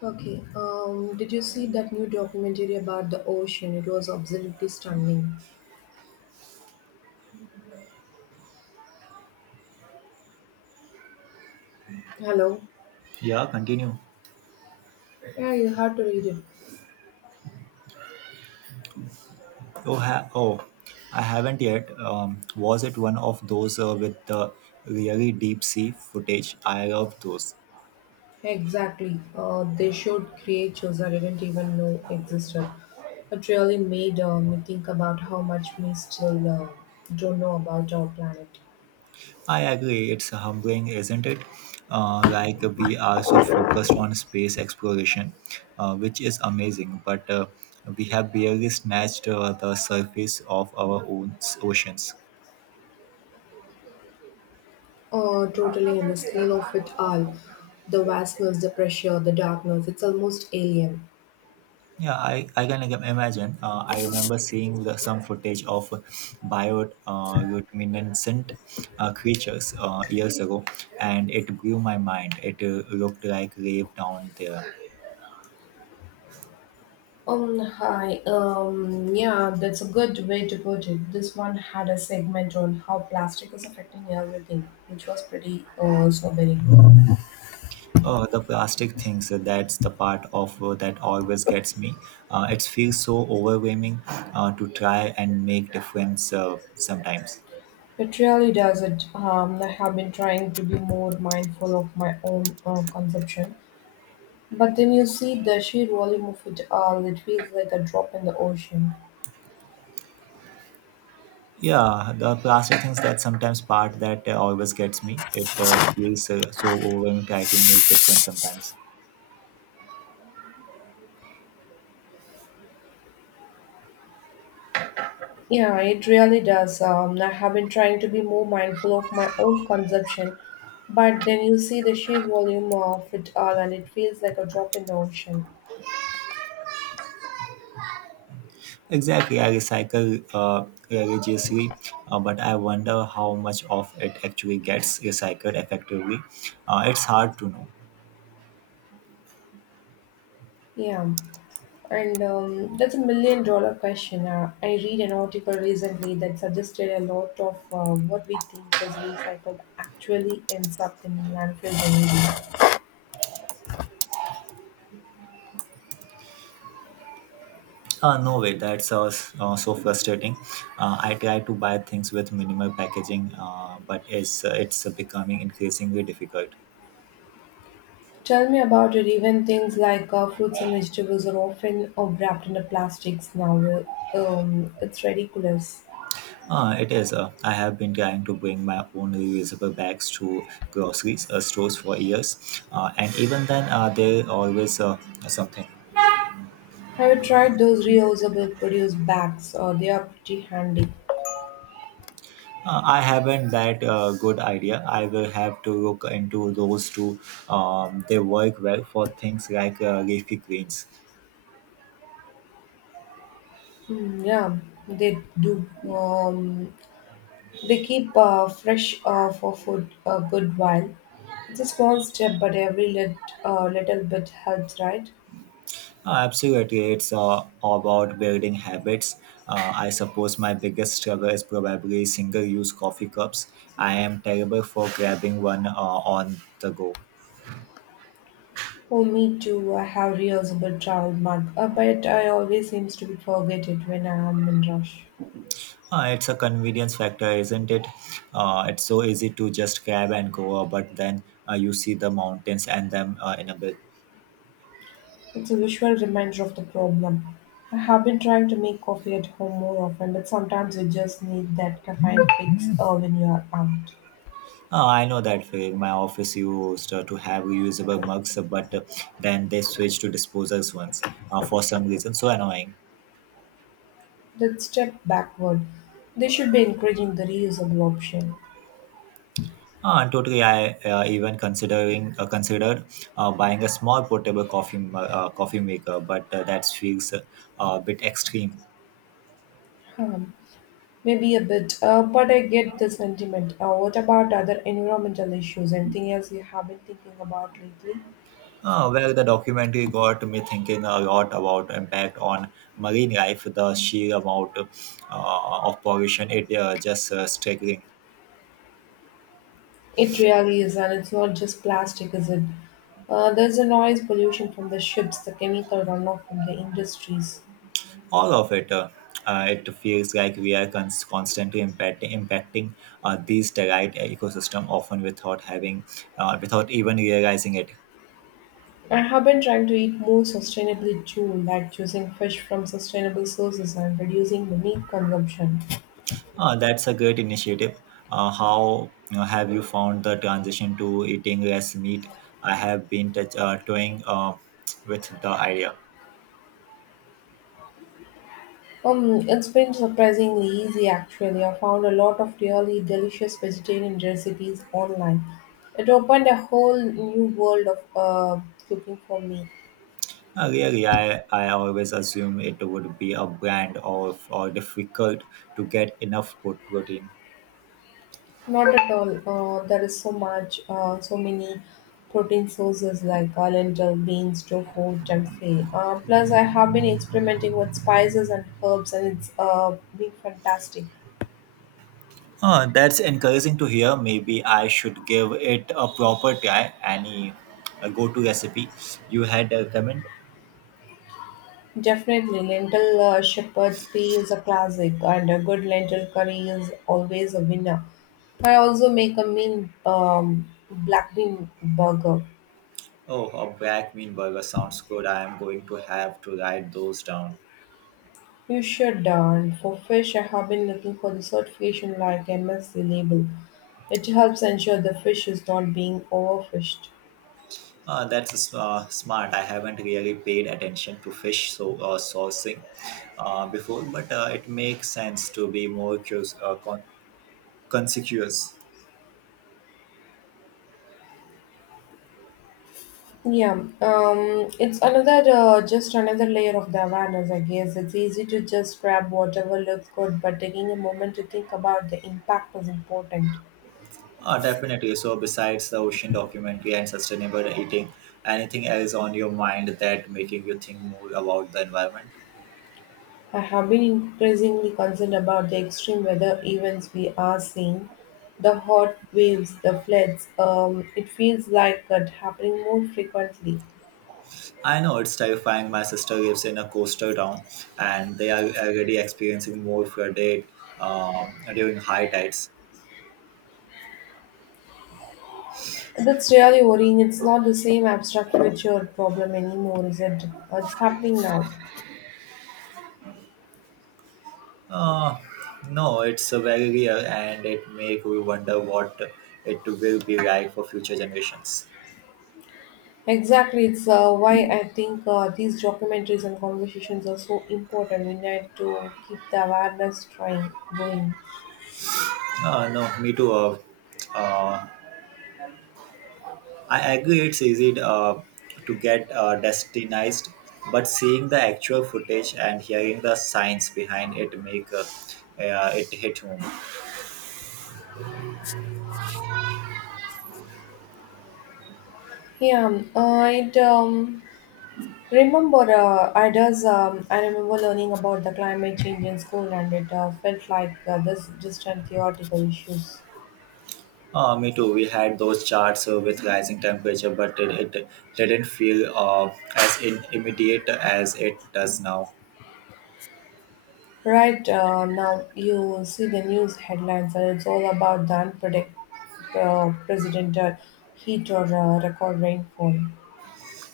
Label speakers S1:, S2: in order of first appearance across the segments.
S1: Okay. Did you see that new documentary about the ocean? It was absolutely stunning. Hello.
S2: Yeah, continue.
S1: Yeah, you had to read it.
S2: Oh, I haven't yet. Was it one of those with the really deep sea footage? I love those.
S1: Exactly. They showed creatures I didn't even know existed. It really made me think about how much we still don't know about our planet.
S2: I agree. It's humbling, isn't it? Like we are so focused on space exploration, which is amazing, but we have barely snatched the surface of our own oceans.
S1: Totally, and the scale of it all. The vastness, the pressure, the darkness. It's almost alien.
S2: Yeah, I imagine. I remember seeing some footage of bioluminescent creatures years ago, and it blew my mind. It looked like life down there.
S1: Hi. Yeah, that's a good way to put it. This one had a segment on how plastic is affecting everything, which was pretty sobering.
S2: Oh, the plastic things, that's the part of that always gets me. It feels so overwhelming to try and make difference sometimes.
S1: It really does it. I have been trying to be more mindful of my own consumption, but then you see the sheer volume of it all, it feels like a drop in the ocean.
S2: Yeah, the plastic things that sometimes part that always gets me. It feels so overwhelming try to make difference sometimes.
S1: Yeah, it really does. I have been trying to be more mindful of my own consumption, but then you see the sheer volume of it all, and it feels like a drop in the ocean.
S2: Exactly, I recycle religiously, but I wonder how much of it actually gets recycled effectively. It's hard to know.
S1: Yeah, and that's a million-dollar question. I read an article recently that suggested a lot of what we think is recycled actually ends up in landfills anyway.
S2: No way, that's so frustrating. I try to buy things with minimal packaging, but it's becoming increasingly difficult.
S1: Tell me about it. Even things like fruits and vegetables are often wrapped in the plastics now. It's ridiculous.
S2: It is. I have been trying to bring my own reusable bags to groceries stores for years, and even then, there always something.
S1: Have you tried those reusable produce bags? They are pretty handy.
S2: I haven't that good idea. I will have to look into those two. They work well for things like leafy greens.
S1: Mm, yeah, they do. They keep fresh for food a good while. It's a small step, but little bit helps, right?
S2: Absolutely, it's about building habits. I suppose my biggest struggle is probably single-use coffee cups. I am terrible for grabbing one on the go.
S1: For me too, I have reusable travel mug, but I always seems to be forget it when I am in rush.
S2: It's a convenience factor, isn't it? It's so easy to just grab and go, but then you see the mountains and them in a bit.
S1: It's a visual reminder of the problem. I have been trying to make coffee at home more often, but sometimes you just need that caffeine fix when you are out.
S2: Oh, I know that feeling. My office used to have reusable mugs, but then they switched to disposals ones for some reason. So annoying.
S1: That step backward. They should be encouraging the reusable option.
S2: And totally, I even considering considered buying a small portable coffee maker, but that feels a bit extreme.
S1: Um, Maybe a bit, but I get the sentiment. What about other environmental issues? Anything else you have been thinking about lately?
S2: Well, the documentary got me thinking a lot about impact on marine life, the sheer amount of pollution. It just staggering.
S1: It really is, and it's not just plastic, is it? There's the noise pollution from the ships, the chemical runoff from the industries.
S2: All of it. It feels like we are constantly impacting these territe ecosystem often without having, without even realizing it.
S1: I have been trying to eat more sustainably too, like choosing fish from sustainable sources and reducing the meat consumption.
S2: That's a great initiative. How have you found the transition to eating less meat? I have been touch toying with the idea.
S1: It's been surprisingly easy actually. I found a lot of really delicious vegetarian recipes online. It opened a whole new world of cooking for me.
S2: Really, I always assume it would be a brand or difficult to get enough protein.
S1: Not at all. There is so much, So many protein sources like lentil, beans, tofu, tempeh. Plus, I have been experimenting with spices and herbs, and it's been fantastic.
S2: That's encouraging to hear. Maybe I should give it a proper try. Any go to recipe you had a comment?
S1: Definitely, lentil shepherd's pie is a classic, and a good lentil curry is always a winner. I also make a mean black bean burger.
S2: Oh, a black bean burger sounds good. I am going to have to write those down.
S1: You sure darn. For fish, I have been looking for the certification like MSC label. It helps ensure the fish is not being overfished.
S2: That's smart. I haven't really paid attention to fish so sourcing before, but it makes sense to be more curious, conspicuous.
S1: Yeah, it's another just another layer of the awareness, I guess. It's easy to just grab whatever looks good, but taking a moment to think about the impact is important.
S2: Definitely. So, besides the ocean documentary and sustainable eating, anything else on your mind that making you think more about the environment?
S1: I have been increasingly concerned about the extreme weather events we are seeing, the hot waves, the floods. It feels like that happening more frequently.
S2: I know it's terrifying. My sister lives in a coastal town, and they are already experiencing more flooded during high tides.
S1: That's really worrying. It's not the same abstract future problem anymore, is it? It's happening now.
S2: Uh, no, it's very real, and it make we wonder what it will be like for future generations.
S1: Exactly. It's why I think these documentaries and conversations are so important. We need to keep the awareness trying going.
S2: No, me too. Uh, I agree it's easy to get destinized, but seeing the actual footage and hearing the science behind it make it hit home.
S1: Yeah, I remember learning about the climate change in school, and it felt like this distant theoretical issues.
S2: Me too. We had those charts with rising temperature, but it didn't feel as in immediate as it does now.
S1: Right, now, you see the news headlines, and it's all about the unpredictable heat or record rainfall.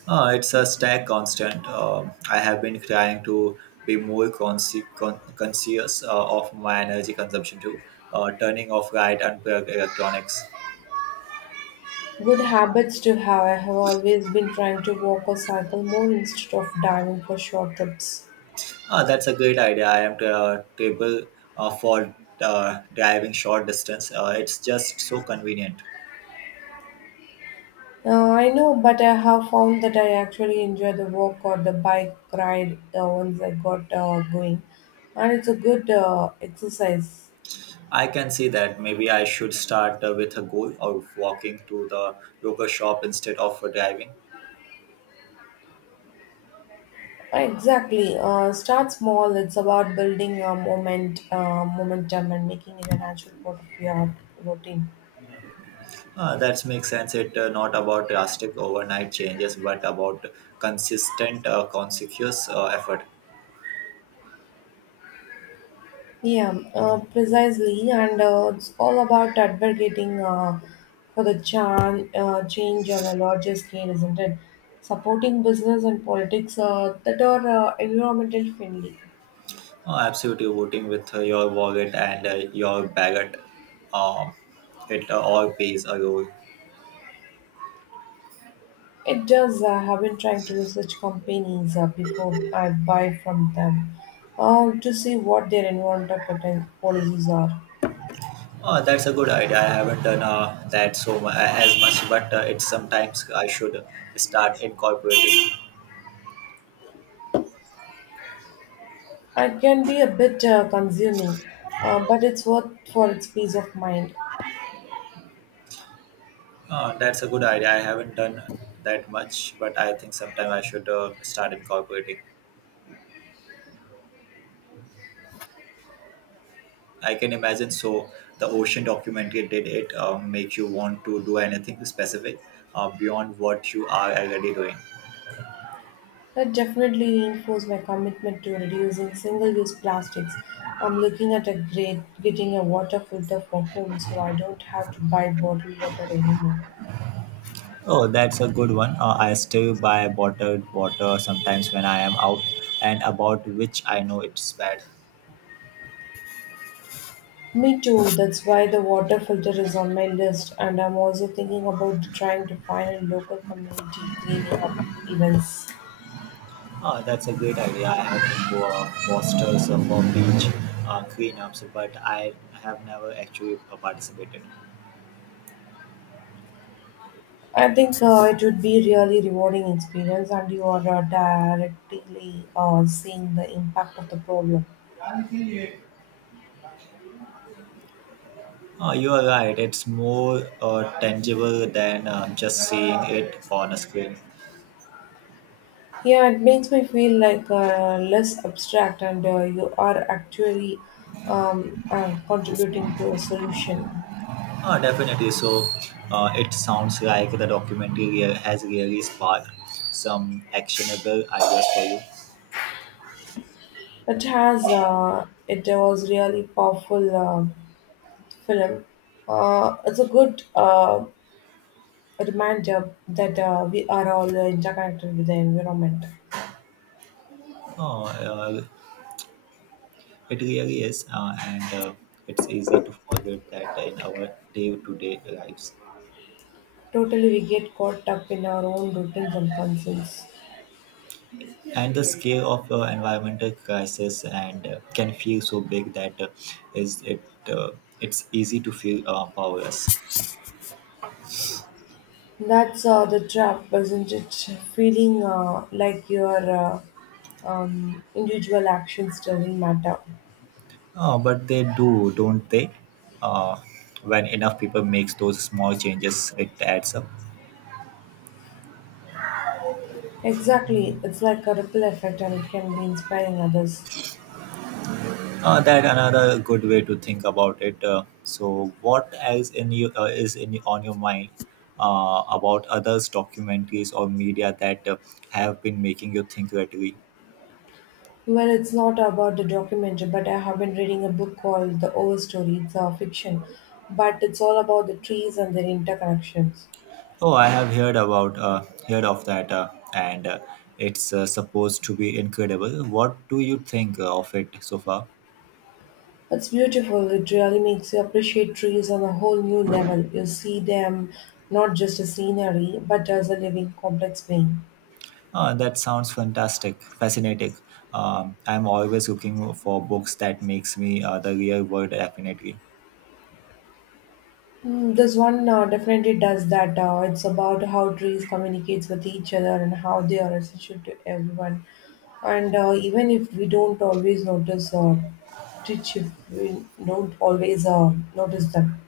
S2: It's a stack constant. I have been trying to be more conscious of my energy consumption too, turning off light and electronics.
S1: Good habits to have. I have always been trying to walk or cycle more instead of diving for short trips.
S2: Ah, that's a great idea. I am table for driving short distance. It's just so convenient.
S1: I know, but I have found that I actually enjoy the walk or the bike ride once I got going, and it's a good exercise.
S2: I can see that maybe I should start with a goal of walking to the local shop instead of driving.
S1: Exactly. Start small. It's about momentum, and making it a natural part of your routine.
S2: That makes sense. It not about drastic overnight changes, but about consistent, conscious effort.
S1: Yeah, precisely. And it's all about advocating for the change on a larger scale, isn't it? Supporting business and politics that are environmental friendly.
S2: Absolutely, voting with your wallet and your baguette, um, it all pays a role.
S1: It does. I have been trying to research companies before I buy from them to see what their environmental policies are.
S2: Oh, that's a good idea. I haven't done that so as much, but it's sometimes I should start incorporating.
S1: It can be a bit consuming, but it's worth for its peace of mind.
S2: That's a good idea. I haven't done that much, but I think sometime I should start incorporating. I can imagine. So the ocean documentary did it make you want to do anything specific beyond what you are already doing?
S1: That definitely reinforced my commitment to reducing single-use plastics. I'm looking at a great getting a water filter for home, so I don't have to buy bottled water anymore.
S2: Oh, that's a good one. I still buy bottled water sometimes when I am out and about, which I know it's bad.
S1: Me too. That's why the water filter is on my list, and I'm also thinking about trying to find a local community cleaning up events.
S2: Oh, that's a great idea. I have posters for beach cleanups, but I have never actually participated.
S1: I think so. It would be really rewarding experience, and you are directly seeing the impact of the problem.
S2: You are right. It's more tangible than just seeing it on a screen.
S1: Yeah, it makes me feel like less abstract, and you are actually contributing to a solution.
S2: Definitely. So it sounds like the documentary has really sparked some actionable ideas for you.
S1: It has. It was really powerful film. It's a good reminder that we are all interconnected with the environment.
S2: Oh, it really is. And it's easy to forget that in our day to day lives.
S1: Totally, we get caught up in our own routines and concerns.
S2: And the scale of environmental crisis and can feel so big that is it uh, it's easy to feel powerless.
S1: That's the trap, isn't it? Feeling like your individual actions doesn't matter.
S2: Oh, but they do, don't they? uh, when enough people makes those small changes, it adds up.
S1: Exactly, it's like a ripple effect, and it can be inspiring others.
S2: That another good way to think about it. Uh, so what else in you is in on your mind about others documentaries or media that have been making you think lately?
S1: Well, it's not about the documentary, but I have been reading a book called The Overstory. It's a fiction, but it's all about the trees and their interconnections.
S2: Oh, I have heard about heard of that, and it's supposed to be incredible. What do you think of it so far?
S1: It's beautiful, it really makes you appreciate trees on a whole new level. You see them not just as scenery, but as a living, complex being.
S2: That sounds fascinating. I'm always looking for books that makes me the real world definitely.
S1: Mm, this one definitely does that. It's about how trees communicate with each other and how they are essential to everyone. And even if we don't always notice them.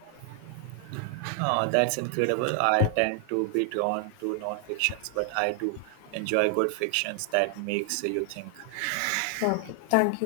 S2: Oh, that's incredible. I tend to be drawn to non-fictions, but I do enjoy good fictions that makes you think.
S1: Okay, thank you.